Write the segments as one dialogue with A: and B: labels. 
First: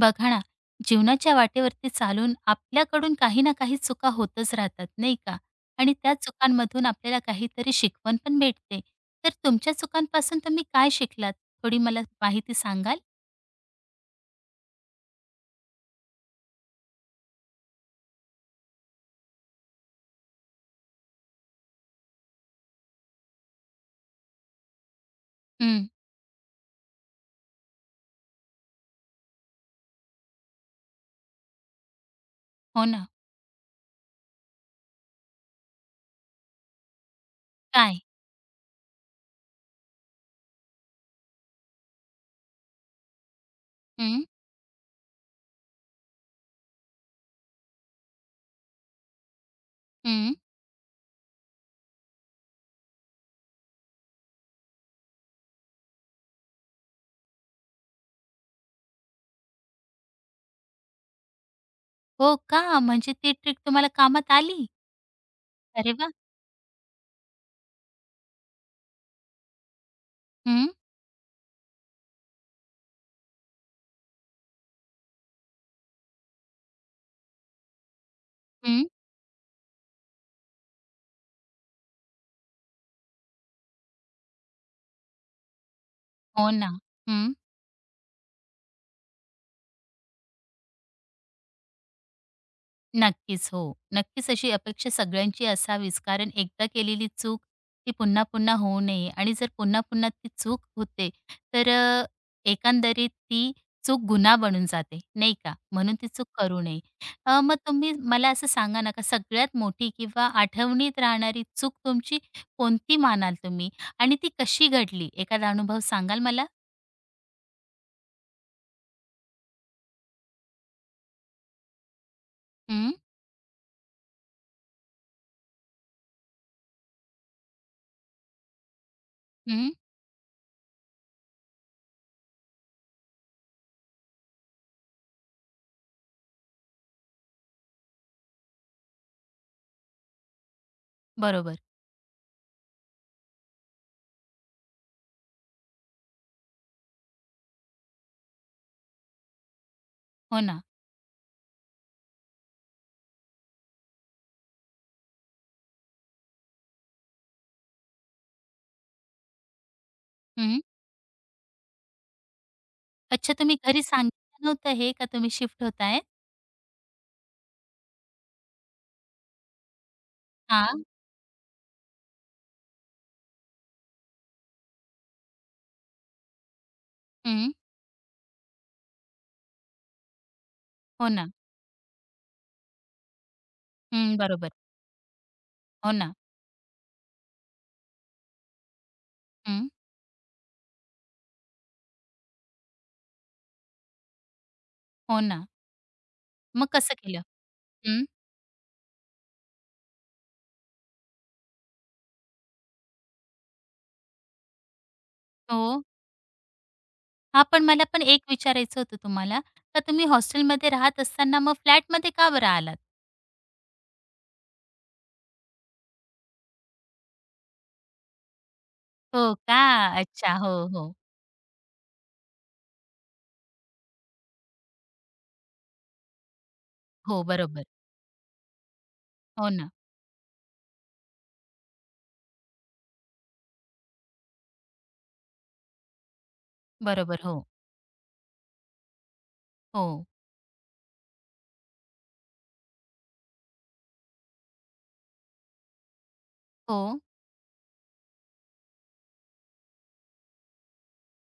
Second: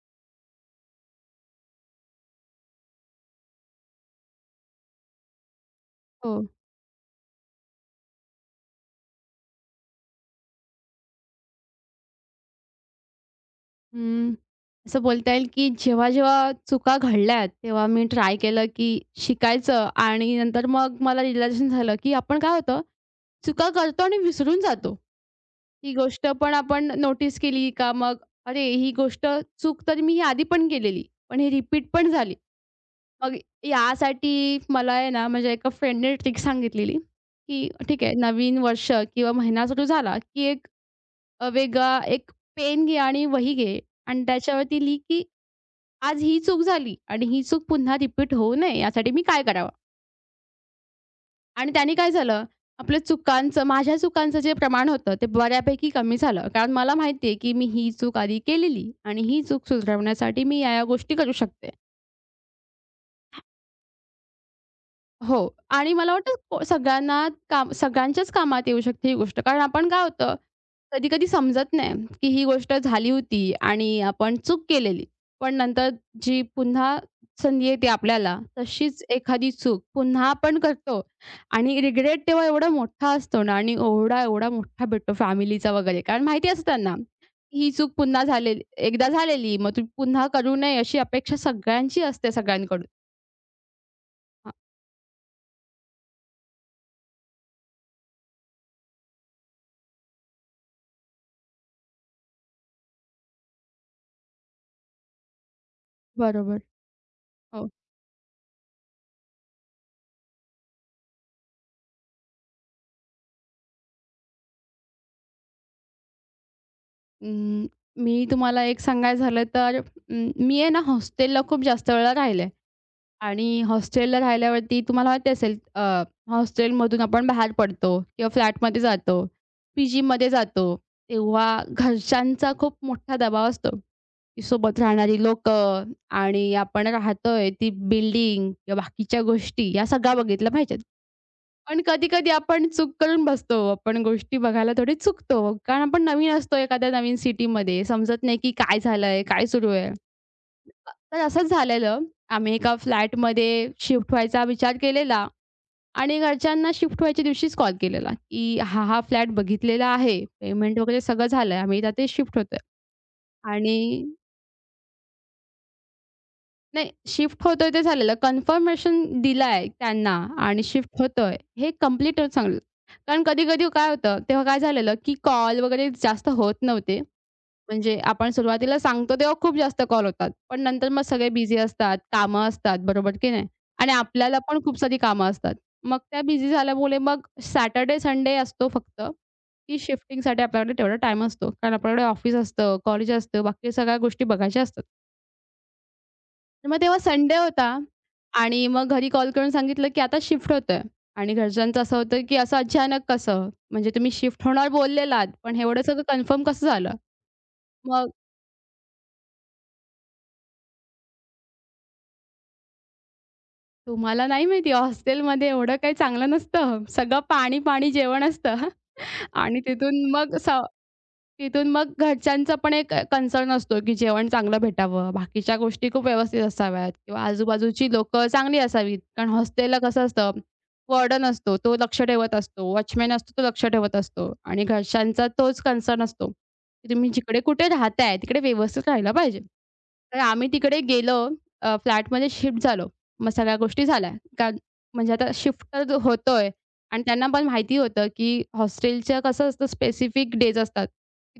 A: बघा ना, जीवनाच्या वाटेवरती चालून आपल्याकडून काही ना काही चुका होतच राहतात, नाही का? आणि त्या
B: हो.
A: चुकांमधून आपल्याला काहीतरी शिकवण पण भेटते. तर तुमच्या चुकांपासून तुम्ही काय शिकलात? थोडी मला माहिती सांगाल?
B: अं, असं बोलता येईल, की जेव्हा-जेव्हा चुका घडल्यात, तेव्हा मी ट्राय केलं, की शिकायचं आणि नंतर मग मला रिअलायझेशन झालं, की आपण काय होतं, चुका करतो आणि विसरून जातो.
A: हं,
B: ही गोष्ट पण आपण नोटीस केली का मग, "अरे, ही गोष्ट चूक तर मी ही आधी पण केलेली, पण ही रिपीट पण झाली."
A: हो ना.
B: मग यासाठी मला आहे ना, माझ्या एका फ्रेंडने ट्रिक सांगितलेली, की
A: काय?
B: ठीक आहे, नवीन वर्ष किंवा महिना सुरू झाला, की एक वेगळा एक पेन घे आणि वही घे आणि
A: हं,
B: त्याच्यावरती लिही, की आज ही चूक झाली आणि ही चूक पुन्हा रिपीट होऊ नये यासाठी मी काय करावं?
A: हं.
B: आणि त्याने काय झालं, आपल्या चुकांचं माझ्या चुकांचं जे प्रमाण होतं ते बऱ्यापैकी कमी झालं. कारण मला माहिती आहे, की मी ही चूक आधी केलेली आणि ही चूक सुधारवण्यासाठी मी या गोष्टी करू शकते.
A: हो का? म्हणजे ती ट्रिक तुम्हाला कामात आली?
B: हो. आणि
A: अरे वाह!
B: मला वाटतं को सगळ्यांना काम सगळ्यांच्याच कामात येऊ शकते ही गोष्ट. कारण आपण काय होतं,
A: हं,
B: कधी-कधी समजत नाही, की ही गोष्ट झाली होती आणि आपण चूक केलेली. पण नंतर जी पुन्हा संधी येते आपल्याला,
A: हं.
B: तशीच एखादी चूक पुन्हा आपण करतो आणि रिग्रेट तेव्हा एवढा मोठा असतो ना आणि ओरडा एवढा मोठा भेटतो फॅमिलीचा वगैरे. कारण माहिती
A: हो
B: असतं
A: ना.
B: त्यांना,
A: हं.
B: की ही चूक पुन्हा झालेली एकदा झालेली, मग तू पुन्हा करू नये अशी अपेक्षा सगळ्यांची असते सगळ्यांकडून.
A: नक्कीच, हो. नक्कीच अशी
B: हां,
A: अपेक्षा सगळ्यांची असावीच. कारण एकदा केलेली चूक ती पुन्हा पुन्हा होऊ नये आणि जर पुन्हा पुन्हा ती चूक होते, तर एकंदरीत ती चूक गुन्हा बनून जाते, नाही का? म्हणून ती चूक
B: बरोबर.
A: करू नये. मग
B: हो.
A: तुम्ही मला असं सांगा ना, का सगळ्यात मोठी किंवा आठवणीत राहणारी चूक तुमची कोणती मानाल तुम्ही आणि ती कशी घडली? एखादा अनुभव सांगाल मला?
B: अं, मी तुम्हाला एक सांगायचं झालं तर मी आहे ना हॉस्टेलला खूप जास्त वेळा राहिले
A: हं,
B: आणि हॉस्टेलला राहिल्यावरती तुम्हाला माहिती असेल हॉस्टेलमधून आपण बाहेर पडतो किंवा फ्लॅटमध्ये जातो,
A: हं.
B: पीजीमध्ये जातो, तेव्हा घरच्यांचा खूप मोठा दबाव असतो. की सोबत राहणारी लोकं आणि आपण राहतोय ती बिल्डिंग किंवा बाकीच्या गोष्टी या सगळ्या बघितल्या पाहिजेत.
A: बरोबर.
B: पण कधी-कधी आपण चूक करून बसतो. आपण गोष्टी बघायला थोडी चुकतो. कारण आपण नवीन असतो एखाद्या नवीन सिटीमध्ये. समजत नाही की काय झालंय? काय सुरू आहे?
A: हो ना.
B: तर असंच झालेलं. आम्ही एका फ्लॅटमध्ये शिफ्ट व्हायचा विचार केलेला आणि घरच्यांना शिफ्ट व्हायच्या दिवशीच कॉल केलेला, की हा फ्लॅट बघितलेला आहे.
A: हं.
B: पेमेंट वगैरे सगळं झालंय. आम्ही आता ते शिफ्ट होतोय
A: अच्छा, तुम्ही घरी
B: आणि
A: सांगितलं नव्हतं हे, का तुम्ही शिफ्ट होताय?
B: नाही, शिफ्ट होतोय ते झालेलं. कन्फर्मेशन दिलाय त्यांना आणि
A: हां,
B: शिफ्ट होतोय हे कंप्लीट सांगितलं. कारण कधी-कधी काय होतं, तेव्हा काय झालेलं, की कॉल वगैरे जास्त होत नव्हते.
A: हं.
B: म्हणजे आपण सुरुवातीला सांगतो तेव्हा खूप जास्त कॉल होतात. पण नंतर मग
A: हो ना.
B: सगळे बिझी असतात, कामं असतात, बरोबर की नाही? आणि
A: हं,
B: आपल्याला
A: बरोबर.
B: पण खूप सारी कामं असतात.
A: हो
B: मग
A: ना.
B: त्या बिझी झाल्यामुळे मग सॅटर्डे, संडे असतो फक्त,
A: हं,
B: की शिफ्टिंगसाठी आपल्याकडे तेवढा टाईम असतो. कारण आपल्याकडे ऑफिस असतं, कॉलेज असतं, बाकी सगळ्या गोष्टी बघायच्या असतात.
A: हो ना. मग
B: मग
A: कसं
B: तेव्हा
A: केलं?
B: संडे होता
A: हं,
B: आणि मग घरी कॉल करून सांगितलं, की आता शिफ्ट होतंय आणि घरच्यांचं असं होतं, की असं अचानक कसं? म्हणजे तुम्ही शिफ्ट होणार बोललेलात, पण एवढं
A: हो.
B: सगळं कन्फर्म कसं झालं?
A: हां, पण मला पण
B: मग
A: एक विचारायचं होतं तुम्हाला, का तुम्ही हॉस्टेलमध्ये राहत असताना मग फ्लॅटमध्ये का बरं आलात?
B: तुम्हाला नाही माहिती हॉस्टेलमध्ये एवढं काही चांगलं नसतं. सगळं पाणी-पाणी जेवण असतं
A: हो का?
B: आणि
A: अच्छा. हो, हो.
B: तिथून मग घरच्यांचा पण एक कन्सर्न असतो, की जेवण चांगलं भेटावं, बाकीच्या गोष्टी खूप व्यवस्थित असाव्यात किंवा
A: हो, बरोबर.
B: आजूबाजूची लोकं चांगली असावीत. कारण
A: हो ना.
B: हॉस्टेलला कसं असतं, वॉर्डन असतो, तो लक्ष ठेवत असतो. वॉचमन असतो, तो लक्ष ठेवत असतो आणि घरच्यांचा तोच कन्सर्न असतो, की तुम्ही
A: बरोबर.
B: जिकडे
A: हो,
B: कुठे राहताय, तिकडे व्यवस्थित राहायला पाहिजे.
A: हो,
B: तर आम्ही तिकडे गेलो, फ्लॅटमध्ये शिफ्ट झालो. मग सगळ्या गोष्टी झाल्या. कारण म्हणजे आता शिफ्ट तर होतोय
A: हो,
B: आणि त्यांना पण माहिती होतं, की हॉस्टेलचं कसं असतं स्पेसिफिक डेज असतात.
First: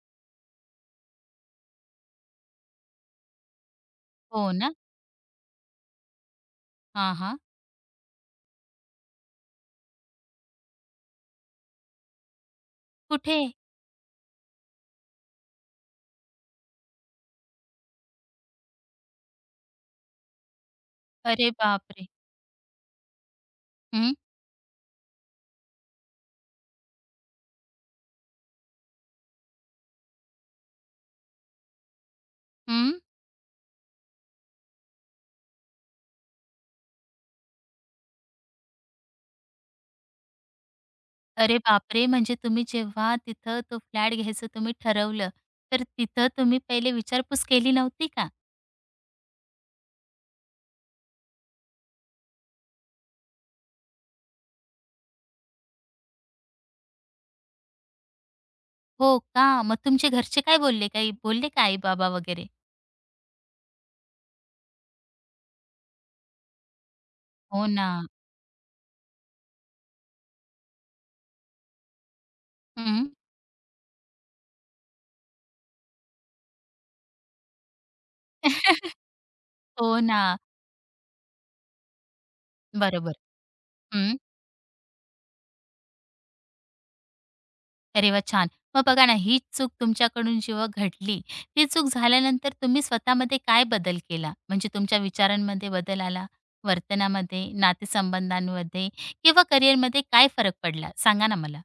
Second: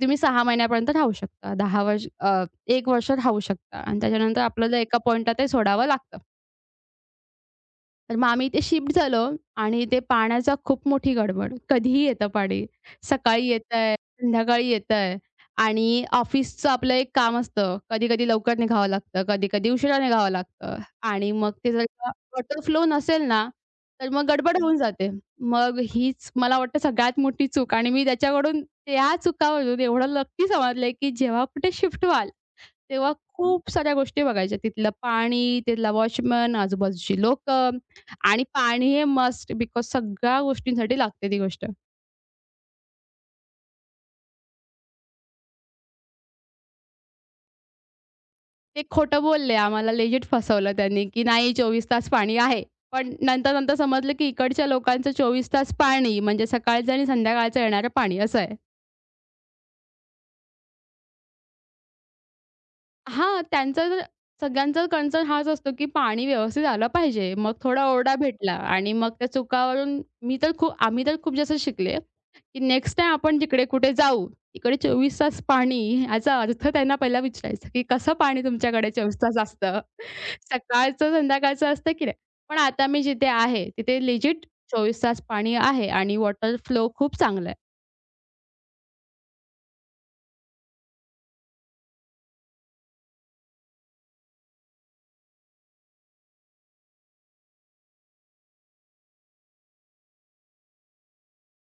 B: तुम्ही 6 महिन्यापर्यंत राहू शकता. 1 वर्ष राहू शकता आणि त्याच्यानंतर
A: हो ना.
B: आपल्याला एका पॉइंटला ते सोडावं लागतं.
A: हां, हां.
B: तर मग आम्ही इथे शिफ्ट झालो आणि ते पाण्याचा खूप मोठी गडबड. कधीही येतं पाणी.
A: कुठे?
B: सकाळी येतंय, संध्याकाळी येतंय आणि ऑफिसचं आपलं एक काम असतं. कधी-कधी लवकर निघावं लागतं, कधी-कधी उशिरा निघावं लागतं आणि
A: अरे
B: मग ते जर
A: बापरे!
B: का वॉटर फ्लो नसेल ना, तर
A: हं,
B: मग गडबड होऊन जाते. मग हीच मला वाटतं सगळ्यात मोठी चूक आणि मी त्या चुकावरून एवढं नक्की समजलंय, की जेव्हा कुठे शिफ्ट व्हाल
A: हं.
B: तेव्हा खूप साऱ्या गोष्टी बघायच्या. तिथलं पाणी, तिथला वॉचमन, आजूबाजूची लोक, आणि पाणी हे मस्ट बिकॉज सगळ्या गोष्टींसाठी लागते ती
A: अरे
B: गोष्ट.
A: बापरे! म्हणजे तुम्ही जेव्हा तिथं तो फ्लॅट घ्यायचं तुम्ही ठरवलं, तर तिथं तुम्ही पहिले विचारपूस केली नव्हती का?
B: ते खोटं बोलले आम्हाला लेजिट फसवलं त्यांनी, की नाही 24 तास पाणी आहे. पण नंतर-नंतर समजलं, की इकडच्या लोकांचं 24 तास पाणी म्हणजे सकाळचं आणि संध्याकाळचं येणारं पाणी असं आहे.
A: हो का? मग तुमचे घरचे काय बोलले? काही बोलले का आई-बाबा वगैरे?
B: हां, त्यांचा जर सगळ्यांचा कन्सर्न हाच असतो, की पाणी व्यवस्थित आलं पाहिजे. मग
A: हो
B: थोडा
A: ना.
B: ओरडा भेटला आणि मग त्या चुकावरून मी तर खूप आम्ही तर खूप जास्त शिकले, की नेक्स्ट
A: हं.
B: टाईम आपण जिकडे कुठे जाऊ, तिकडे 24 तास पाणी याचा अर्थ त्यांना पहिला विचारायचा, की कसं पाणी तुमच्याकडे 24 तास असतं?
A: हो ना.
B: सकाळचं, संध्याकाळचं असतं की नाही? पण आता मी
A: बरोबर.
B: जिथे आहे, तिथे
A: हं.
B: लेजिट 24 तास पाणी आहे आणि वॉटर फ्लो खूप चांगला आहे.
A: अरे वा छान. मग बघा ना, ही चूक तुमच्याकडून जेव्हा घडली, ती चूक झाल्यानंतर तुम्ही स्वतःमध्ये काय बदल केला? म्हणजे तुमच्या विचारांमध्ये बदल आला, वर्तनामध्ये, नातेसंबंधांमध्ये किंवा करिअरमध्ये काय फरक पडला? सांगा ना मला.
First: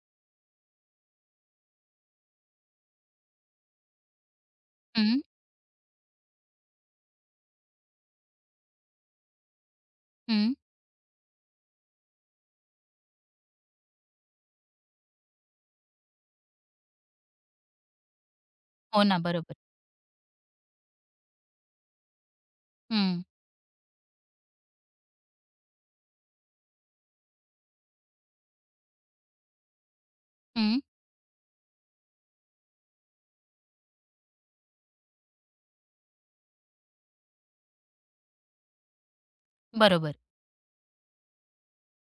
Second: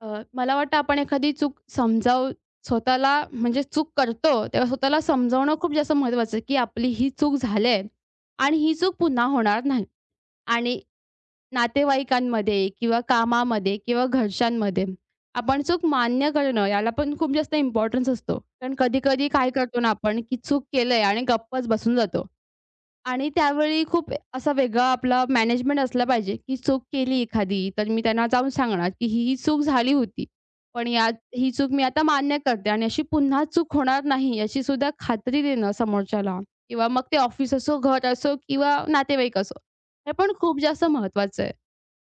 B: मला वाटतं आपण एखादी चूक समजावू स्वतःला म्हणजे चूक करतो तेव्हा स्वतःला
A: हं,
B: समजावणं खूप जास्त महत्त्वाचं आहे, की आपली ही चूक झाली आहे आणि ही चूक पुन्हा होणार नाही.
A: हं.
B: आणि नातेवाईकांमध्ये किंवा कामामध्ये किंवा घरच्यांमध्ये आपण चूक मान्य करणं याला पण खूप जास्त इम्पॉर्टन्स असतो. कारण
A: हो ना.
B: कधी-कधी काय
A: बरोबर.
B: करतो ना आपण, की चूक केलंय आणि गप्पच बसून जातो.
A: हं,
B: आणि त्यावेळी खूप असा वेगळा आपला मॅनेजमेंट असला पाहिजे, की चूक केली एखादी, तर मी त्यांना जाऊन सांगणार, की ही चूक झाली होती.
A: हं.
B: पण यात ही चूक मी आता मान्य करते आणि अशी पुन्हा चूक होणार नाही याची सुद्धा खात्री देणं समोरच्याला किंवा मग ते ऑफिस असो, घर असो किंवा नातेवाईक असो. हे
A: बरोबर.
B: पण खूप जास्त महत्त्वाचं आहे.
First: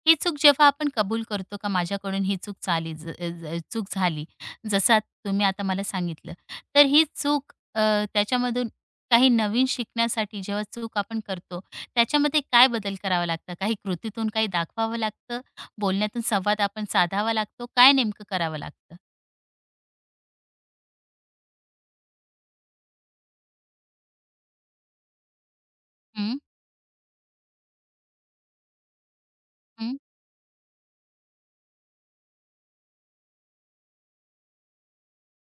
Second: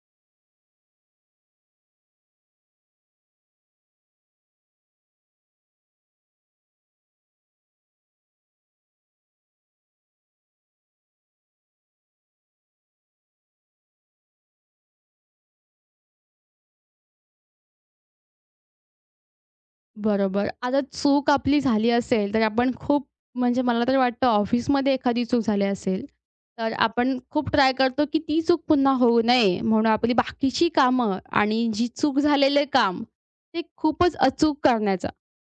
A: ही चूक जेव्हा आपण कबूल करतो का माझ्याकडून ही चूक चाली ज ज चूक झाली. जसं तुम्ही आता मला सांगितलं. तर ही चूक त्याच्यामधून काही नवीन शिकण्यासाठी जेव्हा चूक आपण करतो, त्याच्यामध्ये काय बदल करावा लागतं? काही कृतीतून काही दाखवावं लागतं? बोलण्यातून संवाद आपण साधावा लागतो? काय नेमकं करावं लागतं?
B: बरोबर. आता चूक आपली झाली असेल, तर आपण खूप म्हणजे मला तर वाटतं ऑफिसमध्ये एखादी चूक झाली असेल,
A: हं,
B: तर आपण खूप ट्राय करतो, की ती चूक पुन्हा होऊ नये म्हणून
A: हं,
B: आपली बाकीची कामं आणि जी चूक झालेले काम, ते खूपच अचूक करण्याचा,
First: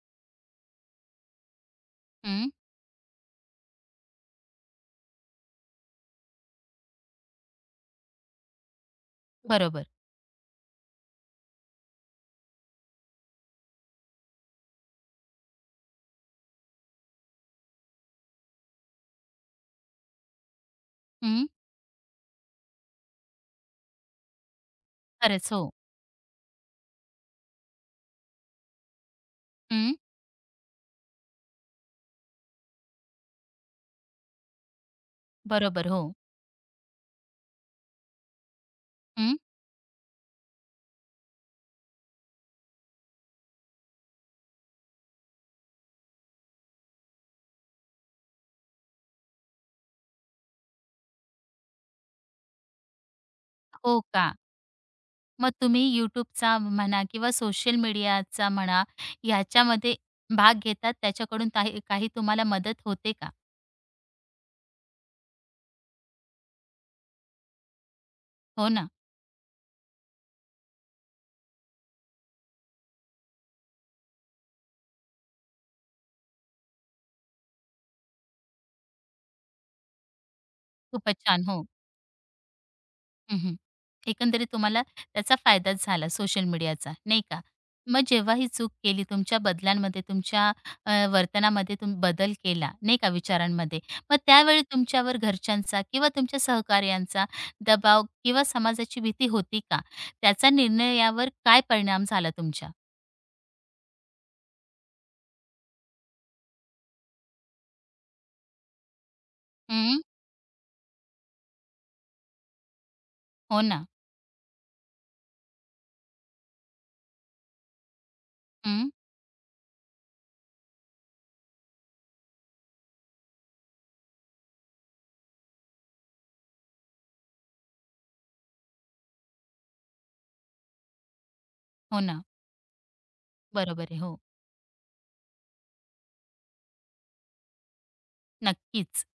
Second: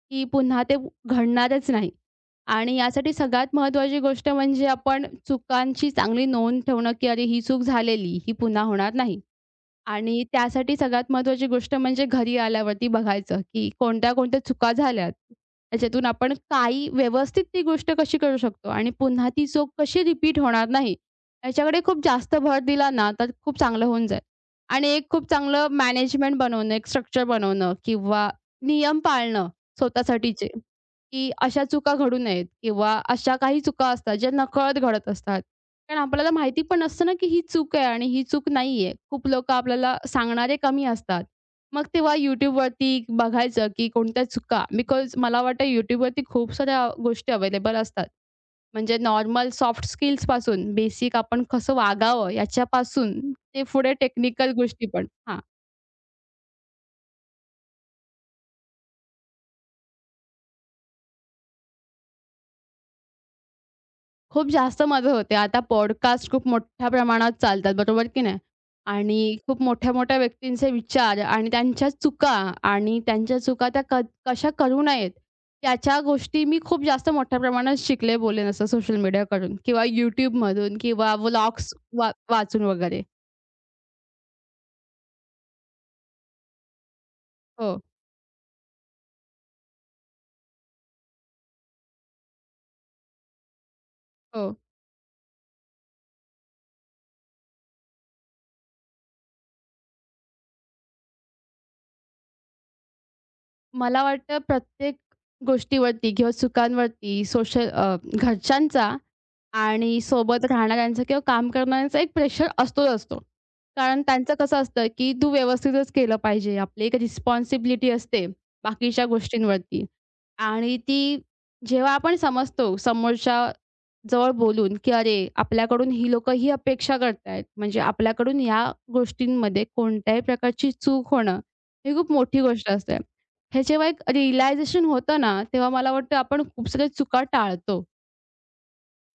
B: की पुन्हा ते घडणारच नाही.
A: हं.
B: आणि यासाठी सगळ्यात महत्त्वाची गोष्ट म्हणजे आपण चुकांची चांगली नोंद ठेवणं, की अरे ही चूक झालेली, ही पुन्हा होणार नाही.
A: बरोबर.
B: आणि त्यासाठी सगळ्यात महत्त्वाची गोष्ट म्हणजे घरी आल्यावरती बघायचं, की कोणत्या-कोणत्या चुका झाल्यात. त्याच्यातून आपण काही व्यवस्थित ती गोष्ट कशी करू शकतो आणि पुन्हा ती चूक कशी रिपीट होणार नाही,
A: हं.
B: याच्याकडे खूप जास्त भर दिला ना, तर खूप चांगलं होऊन जाईल. आणि एक खूप
A: खरंच,
B: चांगलं
A: हो.
B: मॅनेजमेंट बनवणं, एक स्ट्रक्चर बनवणं किंवा नियम पाळणं
A: हं.
B: स्वतःसाठीचे, की अशा चुका घडू नयेत किंवा अशा काही चुका असतात, ज्या नकळत घडत असतात.
A: बरोबर,
B: कारण
A: हो.
B: आपल्याला माहिती पण नसतं ना, की ही चूक आहे आणि ही चूक नाहीये. खूप
A: हं.
B: लोकं आपल्याला सांगणारे कमी असतात. मग तेव्हा YouTubeवरती बघायचं, की कोणत्या चुका बिकॉज मला वाटतं YouTubeवरती खूप साऱ्या गोष्टी अवेलेबल असतात. म्हणजे नॉर्मल सॉफ्ट स्किल्सपासून बेसिक आपण कसं वागावं याच्यापासून ते पुढे
A: हो का?
B: टेक्निकल गोष्टी पण. हां.
A: मग तुम्ही YouTubeचा म्हणा किंवा सोशल मीडियाचा म्हणा, ह्याच्यामध्ये भाग घेतात त्याच्याकडून काही काही तुम्हाला मदत होते का?
B: खूप जास्त मदत होते. आता पॉडकास्ट खूप मोठ्या प्रमाणात चालतात, बरोबर की नाही?
A: हो ना,
B: आणि खूप मोठ्या-मोठ्या व्यक्तींचे विचार आणि त्यांच्या चुका त्या क कशा करू नयेत, त्याच्या गोष्टी मी खूप जास्त मोठ्या प्रमाणात शिकले, बोलेन असं सोशल मीडियाकडून किंवा YouTubeमधून किंवा
A: खूपच छान. हो.
B: व्लॉग्स वाचून वगैरे.
A: हं, एकंदरीत तुम्हाला त्याचा फायदाच झाला सोशल मीडियाचा, नाही का?
B: हो,
A: मग जेव्हा ही चूक केली तुमच्या बदलांमध्ये, तुमच्या वर्तनामध्ये तुम्ही बदल केला, नाही का, विचारांमध्ये. मग
B: हो.
A: त्यावेळी तुमच्यावर घरच्यांचा किंवा तुमच्या सहकार्यांचा दबाव किंवा समाजाची भीती होती का? त्याचा निर्णयावर काय परिणाम झाला तुमच्या?
B: मला वाटतं प्रत्येक गोष्टीवरती किंवा चुकांवरती सोशल घरच्यांचा आणि
A: हं.
B: सोबत राहणाऱ्यांचा किंवा काम करणाऱ्यांचा एक प्रेशर असतोच असतो.
A: हो ना.
B: कारण त्यांचं कसं असतं, की तू व्यवस्थितच केलं पाहिजे. आपली एक रिस्पॉन्सिबिलिटी असते
A: हं.
B: बाकीच्या गोष्टींवरती आणि ती जेव्हा आपण समजतो समोरच्या जवळ बोलून, की "अरे, आपल्याकडून ही लोकं ही अपेक्षा करतायत. म्हणजे आपल्याकडून या गोष्टींमध्ये कोणत्याही प्रकारची चूक होणं ही
A: हो
B: खूप
A: ना.
B: मोठी गोष्ट असते." हे जेव्हा
A: बरोबर आहे.
B: एक
A: हो.
B: रिअलायझेशन होतं ना, तेव्हा मला वाटतं आपण खूप साऱ्या चुका टाळतो.
A: नक्कीच.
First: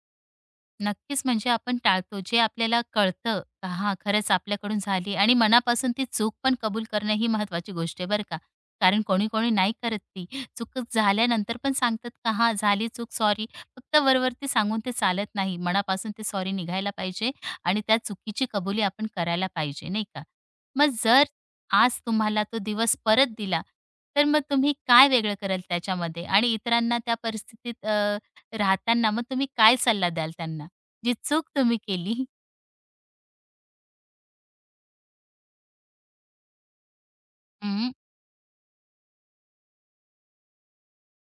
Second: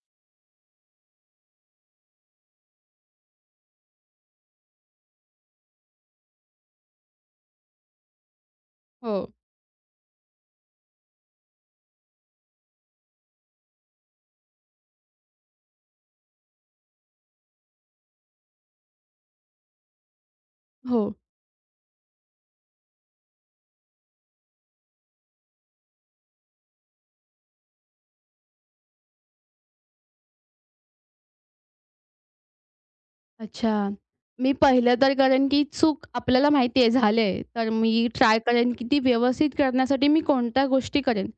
A: नक्कीच, म्हणजे आपण टाळतो. जे आपल्याला कळतं का हां, खरंच आपल्याकडून झाली आणि मनापासून ती चूक पण कबूल करणं ही महत्वाची गोष्ट आहे बरं का. कारण
B: हो.
A: कोणी-कोणी नाही करत ती. चूक झाल्यानंतर पण सांगतात का हां, झाली चूक सॉरी. फक्त वरवरती सांगून ते चालत नाही. मनापासून ते सॉरी निघायला पाहिजे आणि त्या चुकीची कबुली आपण करायला पाहिजे, नाही का? मग
B: हो.
A: जर आज तुम्हाला तो दिवस परत दिला, तर मग तुम्ही काय वेगळं कराल त्याच्यामध्ये आणि इतरांना त्या परिस्थितीत राहताना मग तुम्ही काय सल्ला द्याल त्यांना? जी चूक तुम्ही केली.
B: अच्छा. मी पहिलं तर करेन, की चूक आपल्याला माहिती आहे झाले, तर
A: हं,
B: मी ट्राय करेन, की ती व्यवस्थित करण्यासाठी मी कोणत्या गोष्टी करेन.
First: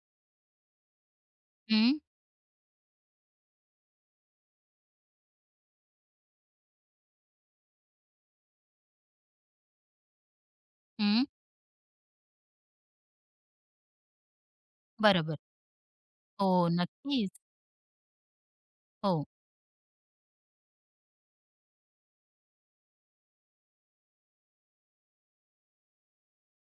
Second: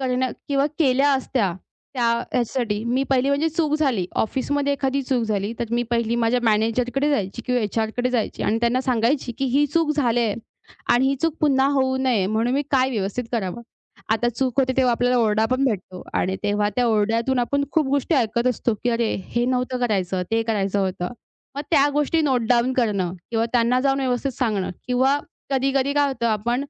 B: करण्या किंवा केल्या असत्या
A: हं,
B: त्या ह्याच्यासाठी. मी पहिली म्हणजे चूक झाली, ऑफिसमध्ये एखादी चूक झाली, तर मी पहिली माझ्या मॅनेजरकडे जायची किंवा एचआरकडे जायची आणि त्यांना सांगायची, की ही चूक झाली आहे आणि ही
A: हं.
B: चूक पुन्हा होऊ नये म्हणून मी काय व्यवस्थित करावं. आता चूक होते तेव्हा आपल्याला
A: बरोबर.
B: ओरडा पण भेटतो आणि
A: हो,
B: तेव्हा त्या
A: नक्कीच.
B: ओरड्यातून आपण खूप गोष्टी ऐकत असतो, की अरे
A: हो.
B: हे नव्हतं करायचं, ते करायचं होतं. मग त्या गोष्टी नोट डाउन करणं किंवा त्यांना जाऊन व्यवस्थित सांगणं किंवा कधी-कधी काय होतं आपण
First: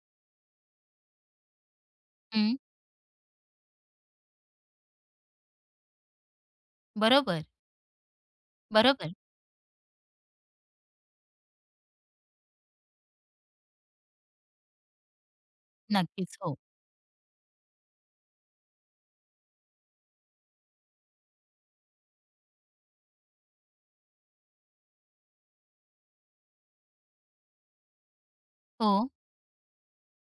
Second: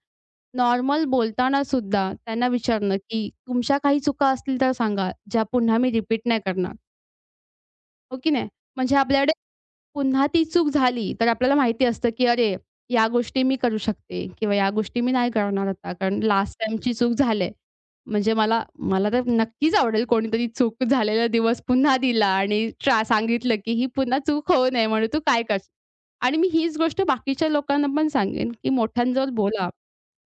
B: नॉर्मल बोलताना सुद्धा त्यांना
A: हं.
B: विचारणं, की "तुमच्या काही चुका असतील तर सांगा, ज्या पुन्हा मी रिपीट नाही करणार."
A: बरोबर,
B: हो की नाही? म्हणजे
A: बरोबर.
B: आपल्याकडे पुन्हा ती चूक झाली, तर आपल्याला माहिती असतं, की अरे, या गोष्टी मी करू शकते किंवा या गोष्टी मी नाही करणार आता, कारण
A: नक्कीच. हो,
B: लास्ट टाईमची चूक झाली आहे. म्हणजे मला मला तर नक्कीच आवडेल कोणीतरी चूक झालेला दिवस पुन्हा दिला आणि सांगितलं, की ही पुन्हा चूक होऊ नये म्हणून तू काय कर. आणि मी हीच गोष्ट बाकीच्या लोकांना पण सांगेन, की
A: हो.
B: मोठ्यांजवळ बोला.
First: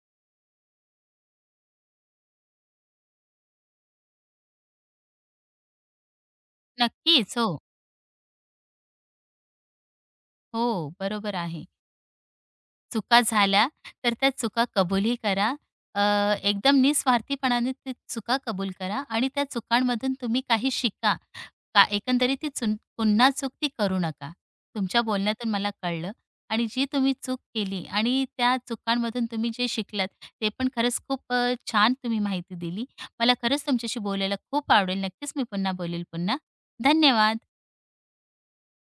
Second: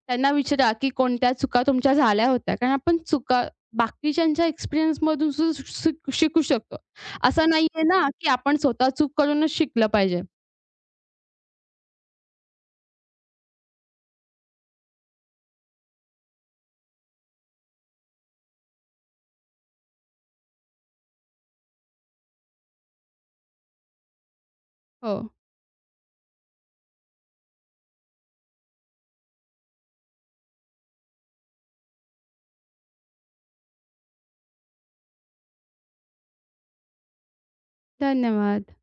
B: त्यांना विचारा, की कोणत्या चुका तुमच्या झाल्या होत्या. कारण आपण चुका बाकीच्यांच्या एक्सपिरियन्समधून सुद्धा शिकू शकतो.
A: नक्कीच.
B: असं
A: हो,
B: नाहीये ना, की आपण स्वतः चूक करूनच शिकलं पाहिजे.
A: हो. बरोबर आहे. चुका झाल्या, तर त्या चुका कबूलही करा. अ, एकदम निस्वार्थीपणाने ती चुका कबूल करा आणि त्या चुकांमधून तुम्ही काही शिका. का एकंदरीत ती पुन्हा चूक ती करू नका. तुमच्या
B: हो,
A: बोलण्यातून मला कळलं आणि जी तुम्ही चूक केली आणि त्या चुकांमधून तुम्ही जे शिकलात, ते पण खरंच खूप छान तुम्ही माहिती दिली. मला खरंच तुमच्याशी बोलायला खूप आवडेल. नक्कीच मी पुन्हा बोलेल पुन्हा. धन्यवाद.
B: धन्यवाद.